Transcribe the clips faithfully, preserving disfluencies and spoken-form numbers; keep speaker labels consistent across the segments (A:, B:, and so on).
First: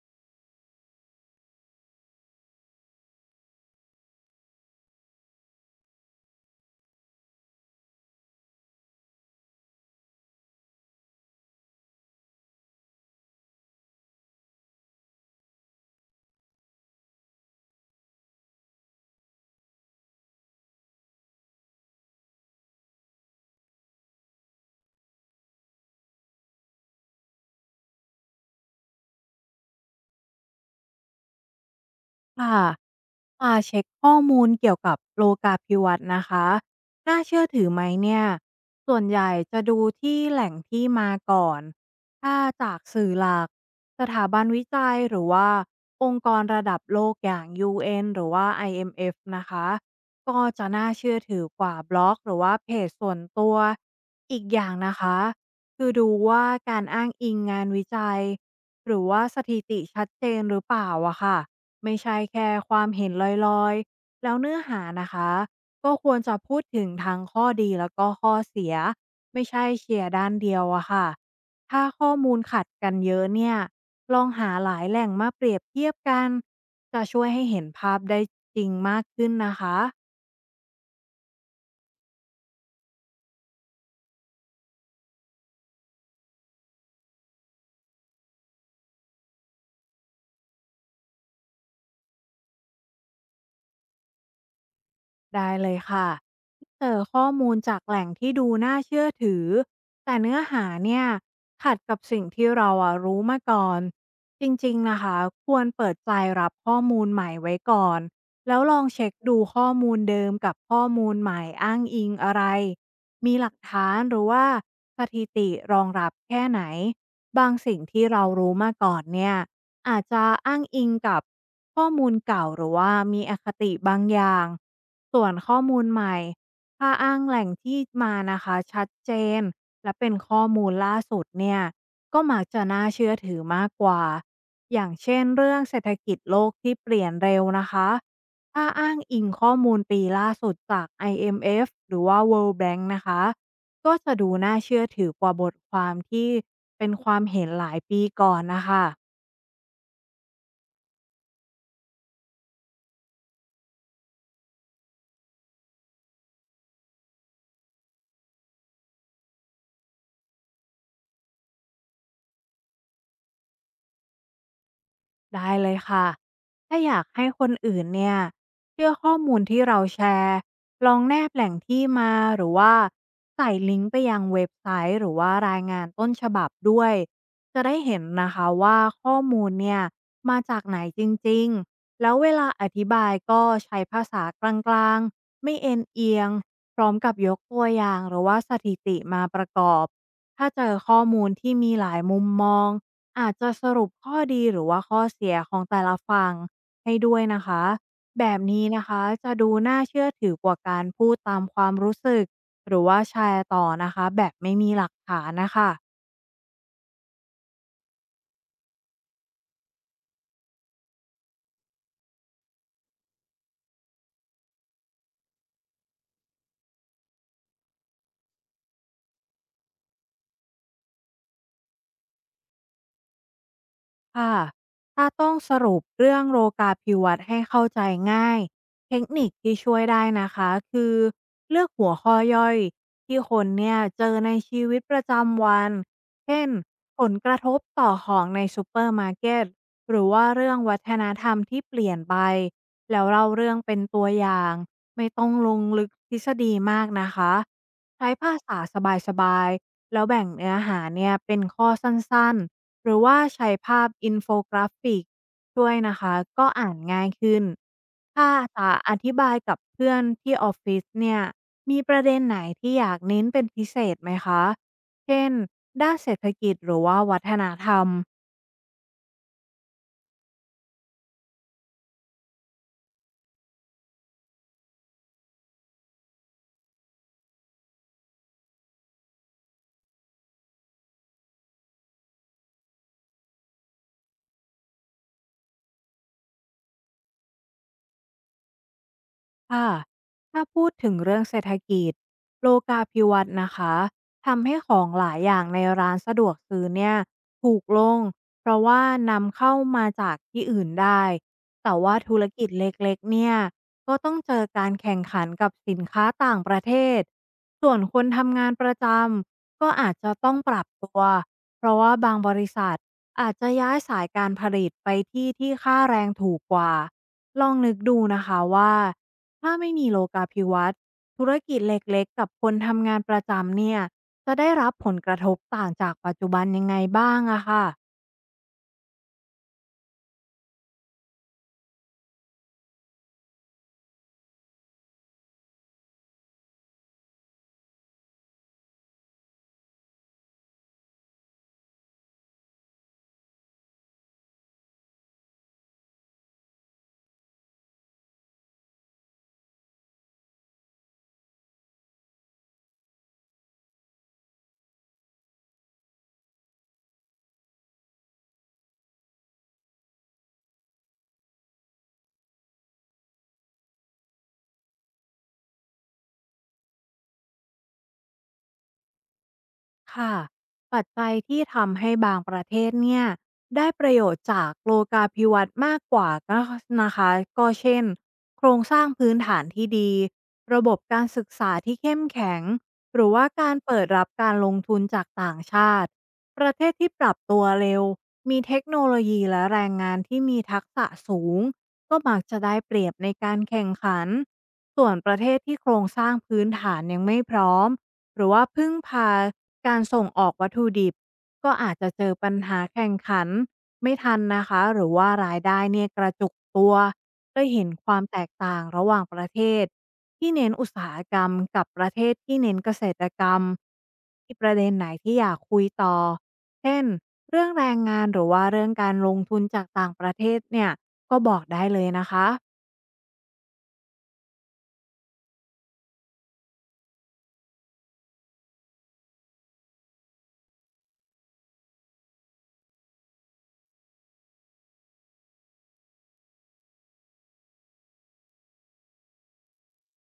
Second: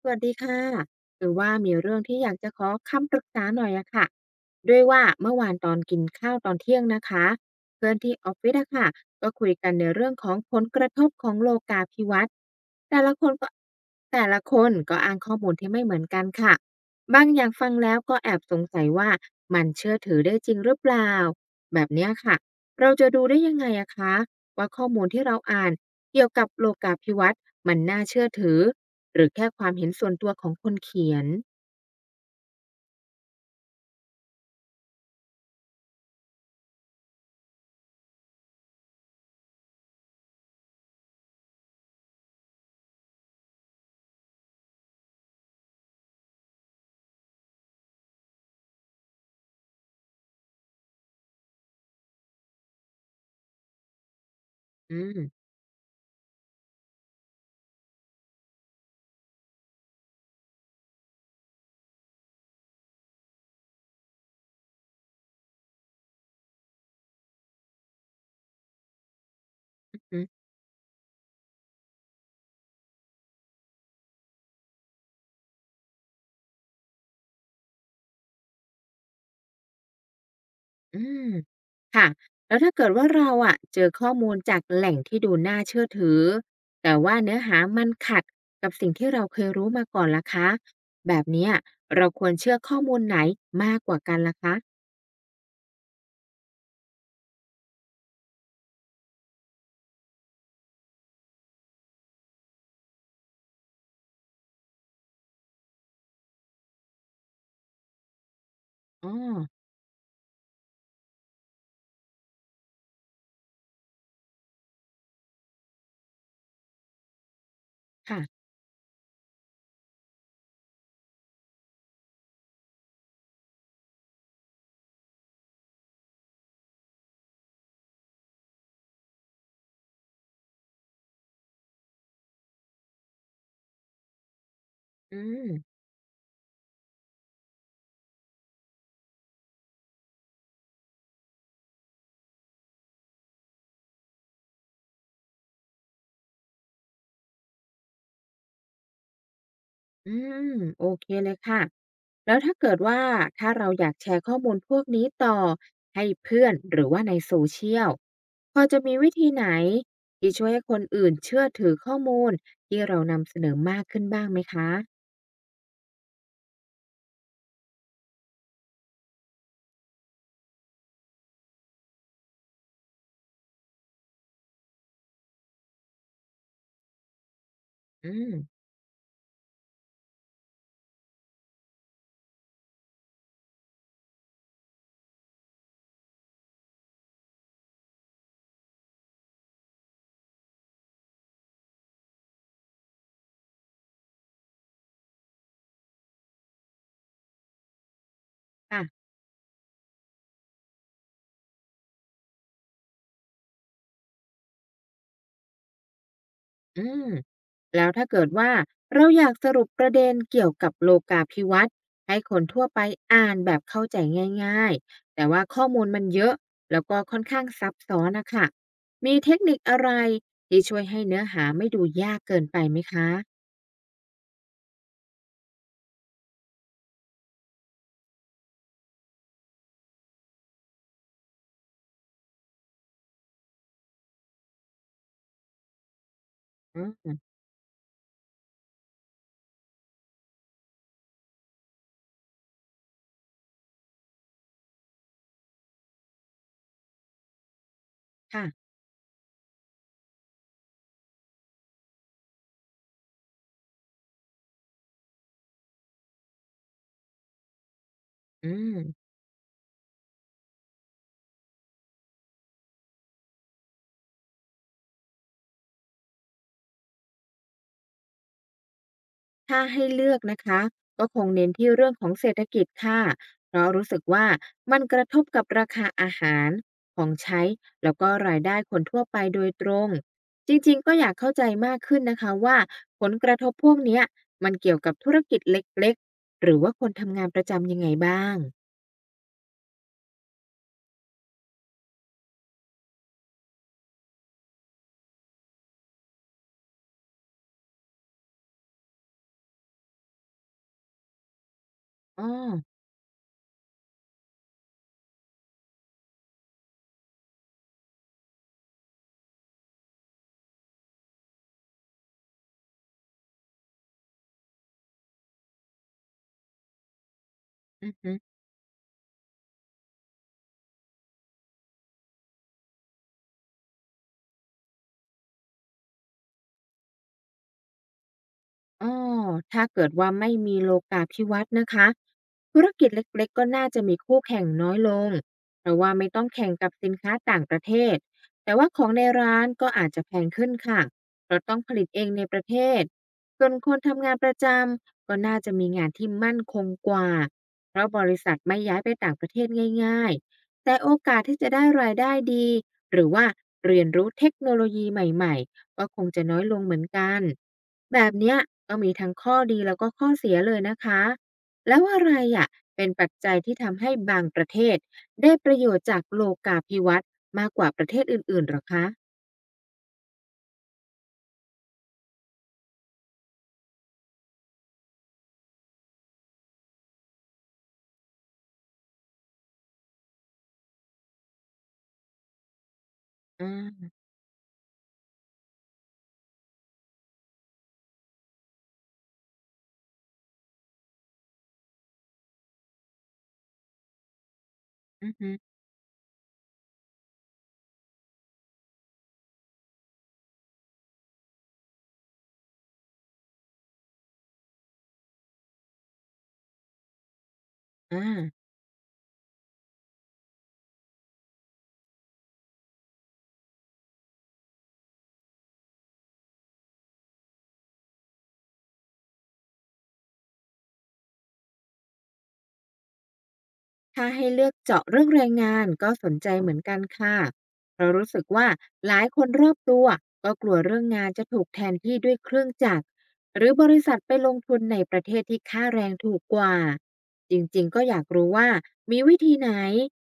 A: สวัสดีค่ะคือว่ามีเรื่องที่อยากจะขอคำปรึกษาหน่อยอะค่ะด้วยว่าเมื่อวานตอนกินข้าวตอนเที่ยงนะคะเพื่อนที่ออฟฟิศอะค่ะก็คุยกันในเรื่องของผลกระทบของโลกาภิวัตน์แต่ละคนก็แต่ละคนก็อ้างข้อมูลที่ไม่เหมือนกันค่ะบางอย่างฟังแล้วก็แอบสงสัยว่ามันเชื่อถือได้จริงหรือเปล่าแบบเนี้ยค่ะเราจะดูได้ยังไงอะคะ ว่าข้อมูลที่เราอ่านเกี่ยวกับโลกาภิวัตน์มันน่าเชื่อถือหรือแค่ความเห็นส่วนตัวของคนเขียน
B: ค่ะมาเช็คข้อมูลเกี่ยวกับโลกาภิวัตน์นะคะน่าเชื่อถือไหมเนี่ยส่วนใหญ่จะดูที่แหล่งที่มาก่อนถ้าจากสื่อหลักสถาบันวิจัยหรือว่าองค์กรระดับโลกอย่าง ยู เอ็น หรือว่า ไอ เอ็ม เอฟ นะคะก็จะน่าเชื่อถือกว่าบล็อกหรือว่าเพจส่วนตัวอีกอย่างนะ
A: อื
B: คะ
A: ม
B: คือดูว่าการอ้างอิงงานวิจัยหรือว่าสถิติชัดเจนหรือเปล่าอะค่ะ ไม่ใช่แค่ความเห็นลอยๆ แล้วเนื้อหานะคะก็ควรจะพูดถึงทั้งข้อดีแล้วก็ข้อเสียไม่ใช่เชียร์
A: อืม
B: ด้านเดียวอะค่ะถ้าข้อมูลขัดกันเยอะเนี่ยลองหาหลายแหล่งมาเปรียบเทียบกันจะช่วยให้เห็นภาพได้จริงมากขึ้นนะคะ
A: อืมแล้วถ้าเกิดว่าเราอะเจอข้อมูลจากแหล่งที่ดูน่าเชื่อถือแต่ว่าเนื้อหามันขัดกับสิ่งที่เราเคยรู้มาก่อนล่ะคะแบบเนี้ยเราควรเชื่อข้อมูลไหนมากกว่ากันล่ะคะ
B: ได้เลยค่ะเจอข้อมูลจากแหล่งที่ดูน่าเชื่อถือแต่เนื้อหาเนี่ยขัดกับสิ่งที่เราอะรู้มาก่อนจริงๆนะคะควรเปิดใจรับข้อมูลใหม่ไว้ก่อนแล้วลองเช็
A: อ๋อ
B: คดูข้อมูลเดิมกับข้อมูลใหม่อ้างอิงอะไรมีหลักฐานหรือว่าสถิติรองรับแค่ไหนบางสิ่งที่เรา
A: ค่ะ
B: รู้มาก่อนเนี่ย อาจจะอ้างอิงกับข้อมูลเก่าหรือว่ามีอคติบางอย่างส่วนข้อมูลใหม่ถ้าอ้างแหล่งที่มานะคะชัดเจนและเป็นข้อมูลล่าสุดเนี่ยก็มักจะน่าเชื่อถือมากกว่าอย่าง
A: อื
B: เช่นเรื่อง
A: ม
B: เศรษฐกิจโลกที่เปลี่ยนเร็วนะคะถ้าอ้างอิงข้อมูลปีล่าสุดจาก ไอ เอ็ม เอฟ หรือว่า เวิลด์ แบงก์ นะคะก็จะดูน่าเชื่อถือกว่าบทความที่เป็นความเห็นหลายปีก่อนนะคะ
A: อืมโอเคเลยค่ะแล้วถ้าเกิดว่าถ้าเราอยากแชร์ข้อมูลพวกนี้ต่อให้เพื่อนหรือว่าในโซเชียลพอจะมีวิธีไหนที่ช่วยให้คนอื่นเชื่อถือข้อมูลที่เรานำเสนอมากขึ้นบ้างไหมคะ
B: ได้เลยค่ะถ้าอยากให้คนอื่นเนี่ยเชื่อข้อมูลที่เราแชร์ลองแนบแหล่งที่มาหรือว่าใส่ลิงก์ไปยังเว็บไซต์หรือว่ารายงานต้นฉบับด้วยจะได้เห็น
A: อื
B: นะคะ
A: ม
B: ว่าข้อมูลเนี่ยมาจากไหนจริงๆแล้วเวลาอธิบายก็ใช้ภาษากลางๆไม่เอ็นเอียงพร้อมกับยกตัวอย่างหรือว่าสถิติมาประกอบถ้าเจอข้อมูลที่มีหลายมุมมอง อาจจะสรุปข้อดีหรือว่าข้อเสียของแต่ละฝั่งให้ด้วยนะคะแบบนี้นะคะ
A: ค่ะ
B: จะดูน่าเชื่อถือกว่าการพูดตามความรู้สึกหรือว่าแชร์ต่อนะคะแบบไม่มีหลักฐานนะคะ
A: อืมแล้วถ้าเกิดว่าเราอยากสรุปประเด็นเกี่ยวกับโลกาภิวัตน์ให้คนทั่วไปอ่านแบบเข้าใจง่ายๆ แต่ว่าข้อมูลมันเยอะแล้วก็ค่อนข้างซับซ้อนนะคะ มีเทคนิคอะไรที่ช่วยให้เนื้อหาไม่ดูยากเกินไปไหมคะ
B: ค่ะถ้าต้องสรุปเรื่องโลกาภิวัตน์ให้เข้าใจง่ายเทคนิคที่ช่วยได้นะคะคือเลือกหัวข้อย่อยที่คนเนี่ยเจอในชีวิตประจำวันเช่น
A: อื
B: ผล
A: ม
B: กระทบต่อของในซูเปอร์มาร์เก็ตหรือว่าเรื่องวัฒนธรรมที่เปลี่ยนไปแล้วเล่าเรื่องเป็นตัวอย่างไม่ต้องลงลึกทฤษฎีมากนะคะใช้ภา
A: ค่ะ
B: ษาสบายๆแล้วแบ่งเนื้อหาเนี่ยเป็นข้อสั้นๆ หรือว่าใช้ภาพอินโฟกราฟิกช่วยนะคะก็อ่านง่ายขึ้นถ้า
A: อื
B: จะอ
A: ม
B: ธิบายกับเพื่อนที่ออฟฟิศเนี่ยมีประเด็นไหนที่อยากเน้นเป็นพิเศษไหมคะเช่นด้านเศรษฐกิจหรือว่าวัฒนธรรม
A: ถ้าให้เลือกนะคะก็คงเน้นที่เรื่องของเศรษฐกิจค่ะเพราะรู้สึกว่ามันกระทบกับราคาอาหารของใช้แล้วก็รายได้คนทั่วไปโดยตรงจริงๆก็อยากเข้าใจมากขึ้นนะคะว่าผลกระทบพวกเนี้ยมันเกี่ยวกับธุรกิจเล็กๆหรือว่าคนทำงานประจำยังไงบ้าง
B: ค่ะถ้าพูดถึงเรื่องเศรษฐกิจโลกาภิวัตน์นะคะทำให้ของหลายอย่างในร้านสะดวกซื้อเนี่ยถูกลงเพราะว่านำเข้ามาจากที่อื่นได้แต่ว่าธุ
A: อ้อ
B: รกิจเล็กๆเนี่ยก็ต้องเจอการแข่งขันกับสินค้าต่างประเทศส่วนคนทำงานประจำก็อาจจะต้องปรับตัวเพราะว่าบางบริษัทอาจจะย้ายสายการผลิตไปที่ที่ค่าแรงถูกกว่าลองนึก
A: อือ
B: ดู
A: ฮึ
B: นะคะว่า ถ้าไม่มีโลกาภิวัตน์ธุรกิจเล็กๆกับคนทำงานประจำเนี่ยจะได้รับผลกระทบต่างจากปัจจุบันยังไงบ้างอะค่ะ
A: อ้อถ้าเกิดว่าไม่มีโลกาภิวัตน์นะคะธุรกิจเล็กๆก็น่าจะมีคู่แข่งน้อยลงเพราะว่าไม่ต้องแข่งกับสินค้าต่างประเทศแต่ว่าของในร้านก็อาจจะแพงขึ้นค่ะเพราะต้องผลิตเองในประเทศส่วนคนทำงานประจำก็น่าจะมีงานที่มั่นคงกว่าเพราะบริษัทไม่ย้ายไปต่างประเทศง่ายๆ แต่โอกาสที่จะได้รายได้ดีหรือว่าเรียนรู้เทคโนโลยีใหม่ๆก็คงจะน้อยลงเหมือนกัน แบบเนี้ยก็มีทั้งข้อดีแล้วก็ข้อเสียเลยนะคะ แล้วอะไรอ่ะ เป็นปัจจัยที่ทำให้บางประเทศได้ประโยชน์จากโลกาภิวัตน์มากกว่าประเทศอื่นๆหรอคะ
B: ค่ะปัจจัยที่ทำให้บางประเทศเนี่ยได้ประโยชน์จากโลกาภิวัตน์มากกว่าก็นะคะก็เช่นโครงสร้างพื้นฐานที่ดีระบบการศึกษาที่เข้มแข็งหรือว่า
A: อ่
B: การเปิด
A: า
B: รับการลงทุนจากต่างชาติประเทศที่ปรับตัวเร็วมีเทคโนโลยีและแรงงานที่มีทักษะสูงก็มักจะได้เปรียบในการแข่งขันส่วน
A: อื
B: ป
A: อ
B: ระเท
A: ฮึ
B: ศที่โครงสร้างพื้นฐานยังไม่พร้อม หรือว่าพึ่งพาการส่งออกวัตถุดิบก็อาจจะเจอปัญหาแข่งขันไม่ทันนะคะหรือว่ารายได้เนี่ยกระจุกตัวได้เห็นความแตก
A: อา
B: ต่างระหว่างประเทศที่เน้นอุตสาหกรรมกับประเทศที่เน้นเกษตรกรรมทีประเด็นไหนที่อยากคุยต่อเช่นเรื่องแรงงานหรือว่าเรื่องการลงทุนจากต่างประเทศเนี่ยก็บอกได้เลยนะคะ
A: ถ้าให้เลือกเจาะเรื่องแรงงานก็สนใจเหมือนกันค่ะเรารู้สึกว่าหลายคนรอบตัวก็กลัวเรื่องงานจะถูกแทนที่ด้วยเครื่องจักรหรือบริษัทไปลงทุนในประเทศที่ค่าแรงถูกกว่าจริงๆก็อยากรู้ว่ามีวิธีไหน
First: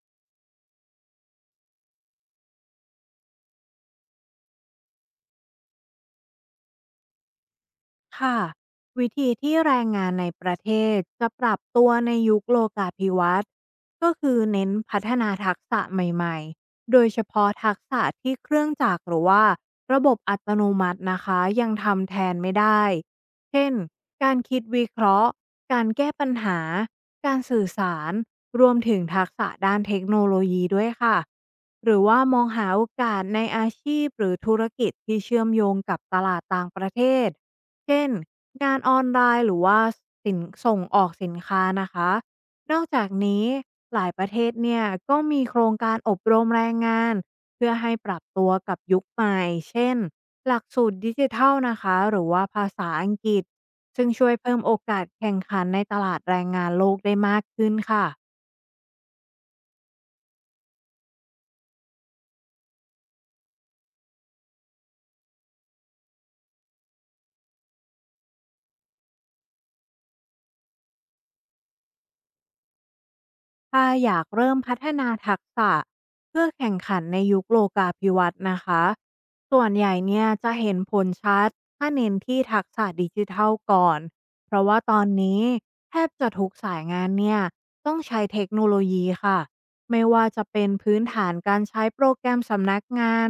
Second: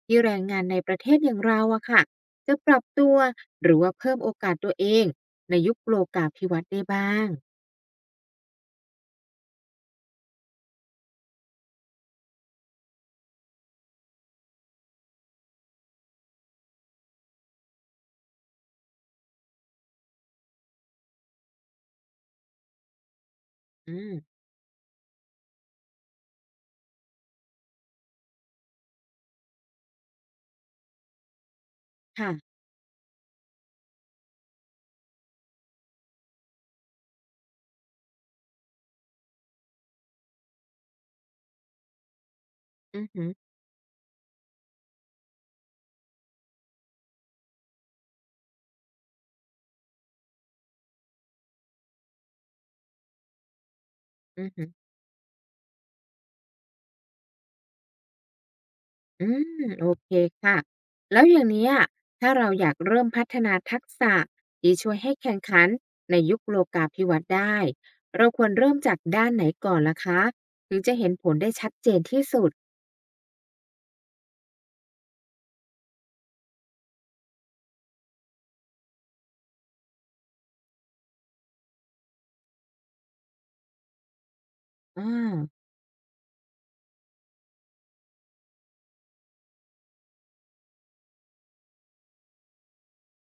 A: ที่แรงงานในประเทศอย่างเราอะค่ะจะปรับตัวหรือว่าเพิ่มโอกาสตัวเองในยุคโลกาภิวัตน์ได้บ้าง
B: ค่ะวิธีที่แรงงานในประเทศจะปรับตัวในยุคโลกาภิวัตน์ก็คือเน้นพัฒนาทักษะใหม่ๆ โดยเฉพาะทักษะที่เครื่องจักรหรือว่าระบบอัตโนมัตินะคะยังทำแทนไม่ได้ เช่น
A: อืม
B: การคิดวิเคราะห์การแก้ปัญหาการสื่อสารรวมถึงทักษะด้านเทคโนโลยีด้วยค่ะหรือว่า
A: ค่ะ
B: มองหาโอกาสในอาชีพหรือธุรกิจที่เชื่อมโยงกับตลาดต่างประเทศ เช่นงานออนไลน์หรือว่าสินส่งออกสินค้านะคะนอก
A: อื
B: จา
A: อ
B: ก
A: หือ
B: นี้หลายประเทศเนี่ยก็มีโครงการอบรมแรงงานเพื่อให้ปรับตัวกับยุคใหม่เช่นหลักสูตรดิจิทัลนะคะหรือว่าภาษาอังกฤษซึ่งช่วย
A: อือ
B: เพิ่ม
A: หือ
B: โอกาสแข่งขันในตลาดแรงงานโลกได้มากขึ้นค่ะ
A: อืมโอเคค่ะแล้วอย่างเนี้ยถ้าเราอยากเริ่มพัฒนาทักษะที่ช่วยให้แข่งขันในยุคโลกาภิวัตน์ได้เราควรเริ่มจากด้านไหนก่อนล่ะคะถึงจะเห็นผลได้ชัดเจนที่สุด
B: ถ้าอยากเริ่มพัฒนาทักษะเพื่อแข่งขันในยุคโลกาภิวัตน์นะคะส่วนใหญ่เนี่ยจะเห็นผลชัดถ้าเน้นที่ทักษะดิจิทัลก่อนเพราะว่าต
A: อ
B: อนนี้
A: า
B: แทบจะทุกสายงานเนี่ยต้องใช้เทคโนโลยีค่ะไม่ว่าจะเป็นพื้นฐานการใช้โปรแกรมสำนักงาน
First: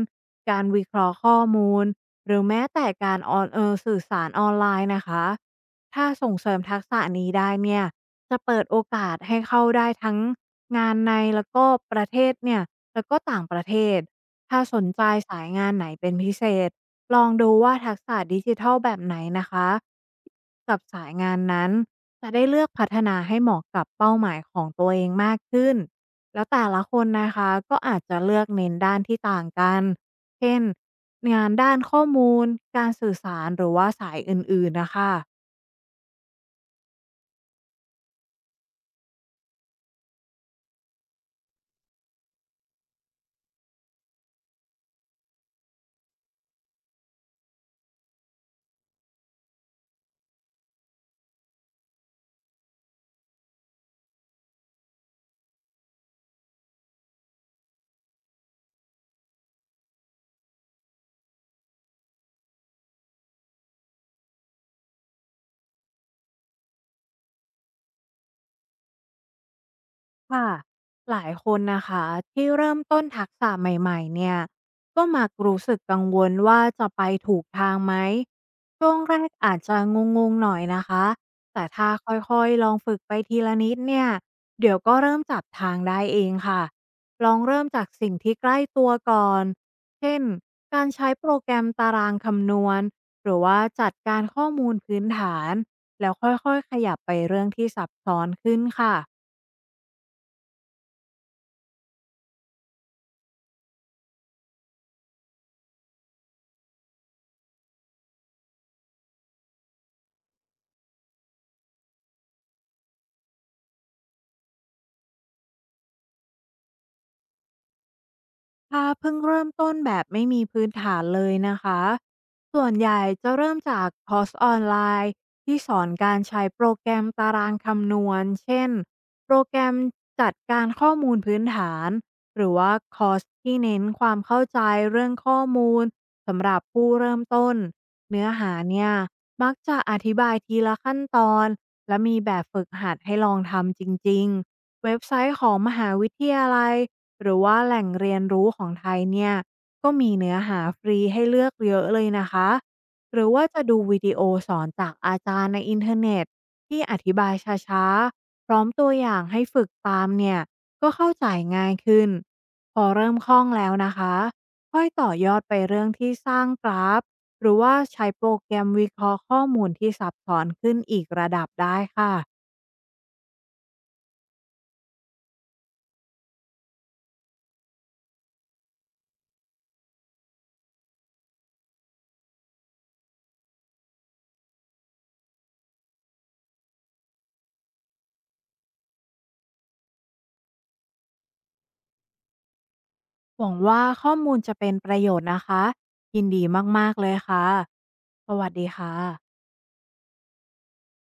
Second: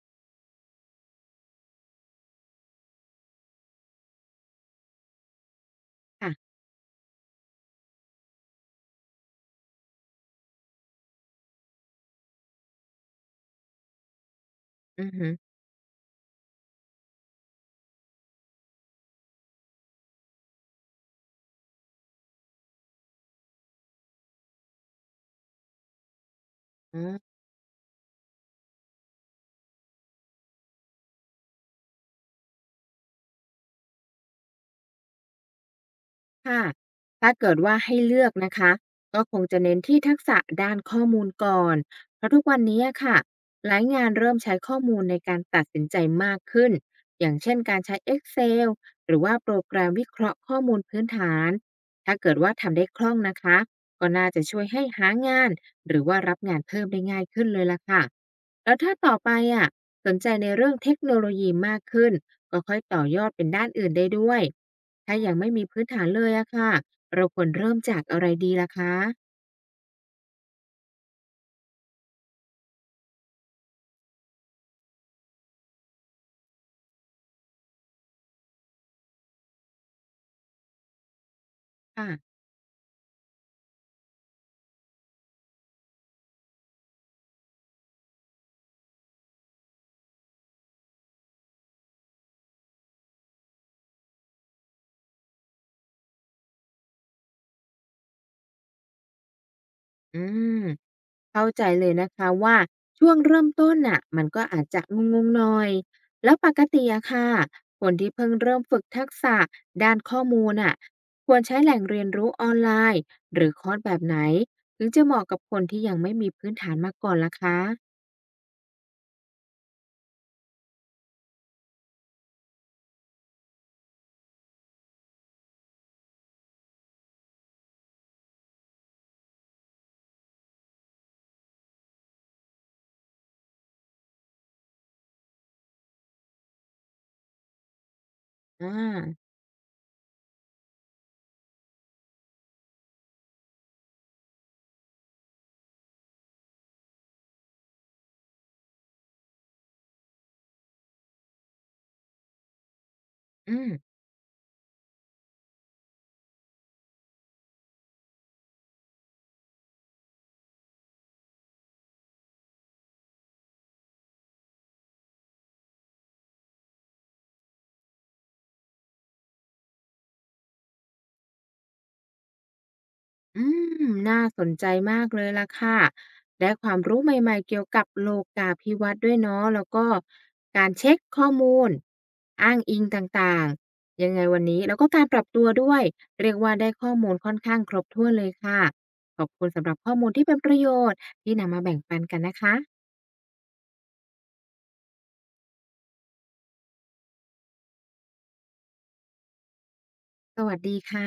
B: การวิเคราะห์ข้อมูลหรือแม้แต่การออนเออสื่อสารออนไลน์นะคะถ้าส่งเส
A: ค่ะ
B: ริมทักษะนี้ได้เนี่ย จะเปิดโอกาสให้เข้าได้ทั้งงานในแล้วก็ประเทศเนี่ยแล้วก็ต่างประเทศถ้าสนใจ
A: อือฮึ
B: สายงานไหนเป็นพิเศษลองดูว่าทักษะดิจิทัลแบบไหนนะคะกับสายงานนั้นจะได้เลือกพัฒนาให้เหมาะกับเป้าหมายของตัวเองมากขึ้นแล้วแต่ละค
A: อ๋
B: น
A: อ
B: นะคะก็อาจจะเลือกเน้นด้านที่ต่างกันเช่นงานด้านข้อมูลการสื่อสารหรือว่าสายอื่นๆนะคะ
A: ค่ะถ้าเกิดว่าให้เลือกนะคะก็คงจะเน้นที่ทักษะด้านข้อมูลก่อน เพราะทุกวันนี้อะค่ะ หลายงานเริ่มใช้ข้อมูลในการตัดสินใจมากขึ้น อย่างเช่นการใช้ เอ็กเซล หรือว่าโปรแกรมวิเคราะห์ข้อมูลพื้นฐานถ้าเกิดว่าทำได้คล่องนะคะ ก็น่าจะช่วยให้หางาน หรือว่ารับงานเพิ่มได้ง่ายขึ้นเลยล่ะค่ะ แล้วถ้าต่อไปอ่ะสนใจในเรื่องเทคโนโลยีมากขึ้นก็ค่อยต่อยอดเป็นด้านอื่นได้ด้วย ถ้ายังไม่มีพื้นฐานเลยอะค่ะเราควรเริ่มจากอะไรดีล่ะคะ
B: ค่ะหลายคนนะคะที่เริ่มต้นทักษะใหม่ๆเนี่ยก็มักรู้สึกกังวลว่าจะไปถูกทางไหมช่วงแรกอาจจะงงๆหน่อยนะคะแต่ถ้า
A: ค่ะ
B: ค่อยๆลองฝึกไปทีละนิดเนี่ยเดี๋ยวก็เริ่มจับทางได้เองค่ะลองเริ่มจากสิ่งที่ใกล้ตัวก่อนเช่นการใช้โปรแกรมตารางคำนวณหรือว่าจัดการข้อมูลพื้นฐานแล้วค่อยๆขยับไปเรื่องที่ซับซ้อนขึ้นค่ะ
A: อืมเข้าใจเลยนะคะว่าช่วงเริ่มต้นน่ะมันก็อาจจะงงๆหน่อยแล้วปกติอะค่ะคนที่เพิ่งเริ่มฝึกทักษะด้านข้อมูลน่ะควรใช้แหล่งเรียนรู้ออนไลน์หรือคอร์สแบบไหนถึงจะเหมาะกับคนที่ยังไม่มีพื้นฐานมาก่อนล่ะคะ
B: ถ้าเพิ่งเริ่มต้นแบบไม่มีพื้นฐานเลยนะคะส่วนใหญ่จะเริ่มจากคอร์สออนไลน์ที่สอนการใช้โปรแกรมตารางคำนวณเช่นโปรแกรมจัดการข้อมูลพื้นฐาน หรือว่าคอร์สที่เน้นความเข้าใจเรื่องข้อมูลสำหรับผู้เริ่มต้นเนื้อหา
A: อ
B: เนี่ย
A: า
B: มักจะอธิบายทีละขั้นตอน และมีแบบฝึกหัดให้ลองทำจริงๆเว็บไซต์ของมหาวิทยาลัย หรือว่าแหล่งเรียนรู้ของไทยเนี่ยก็มีเนื้อหาฟรีให้เลือกเยอะเลยนะคะหรือว่า
A: อื
B: จะดู
A: ม
B: วิดีโอสอนจากอาจารย์ในอินเทอร์เน็ตที่อธิบายช้าๆพร้อมตัวอย่างให้ฝึกตามเนี่ยก็เข้าใจง่ายขึ้นพอเริ่มคล่องแล้วนะคะค่อยต่อยอดไปเรื่องที่สร้างกราฟหรือว่าใช้โปรแกรมวิเคราะห์ข้อมูลที่ซับซ้อนขึ้นอีกระดับได้ค่ะ
A: อืมน่าสนใจมากเลยล่ะค่ะได้ความรู้ใหม่ๆเกี่ยวกับโลกาภิวัตน์ด้วยเนาะแล้วก็การเช็คข้อมูลอ้างอิงต่างๆยังไงวันนี้แล้วก็การปรับตัวด้วย เรียกว่าได้ข้อมูลค่อนข้างครบถ้วนเลยค่ะ ขอบคุณสำหรับข้อมูลที่เป็นประโยชน์ที่นำมาแบ่งปันกันนะคะ
B: หวังว่าข้อมูลจะเป็นประโยชน์นะคะยินดีมากๆเลยค่ะ สวัสดีค่ะ
A: สวัสดีค่ะ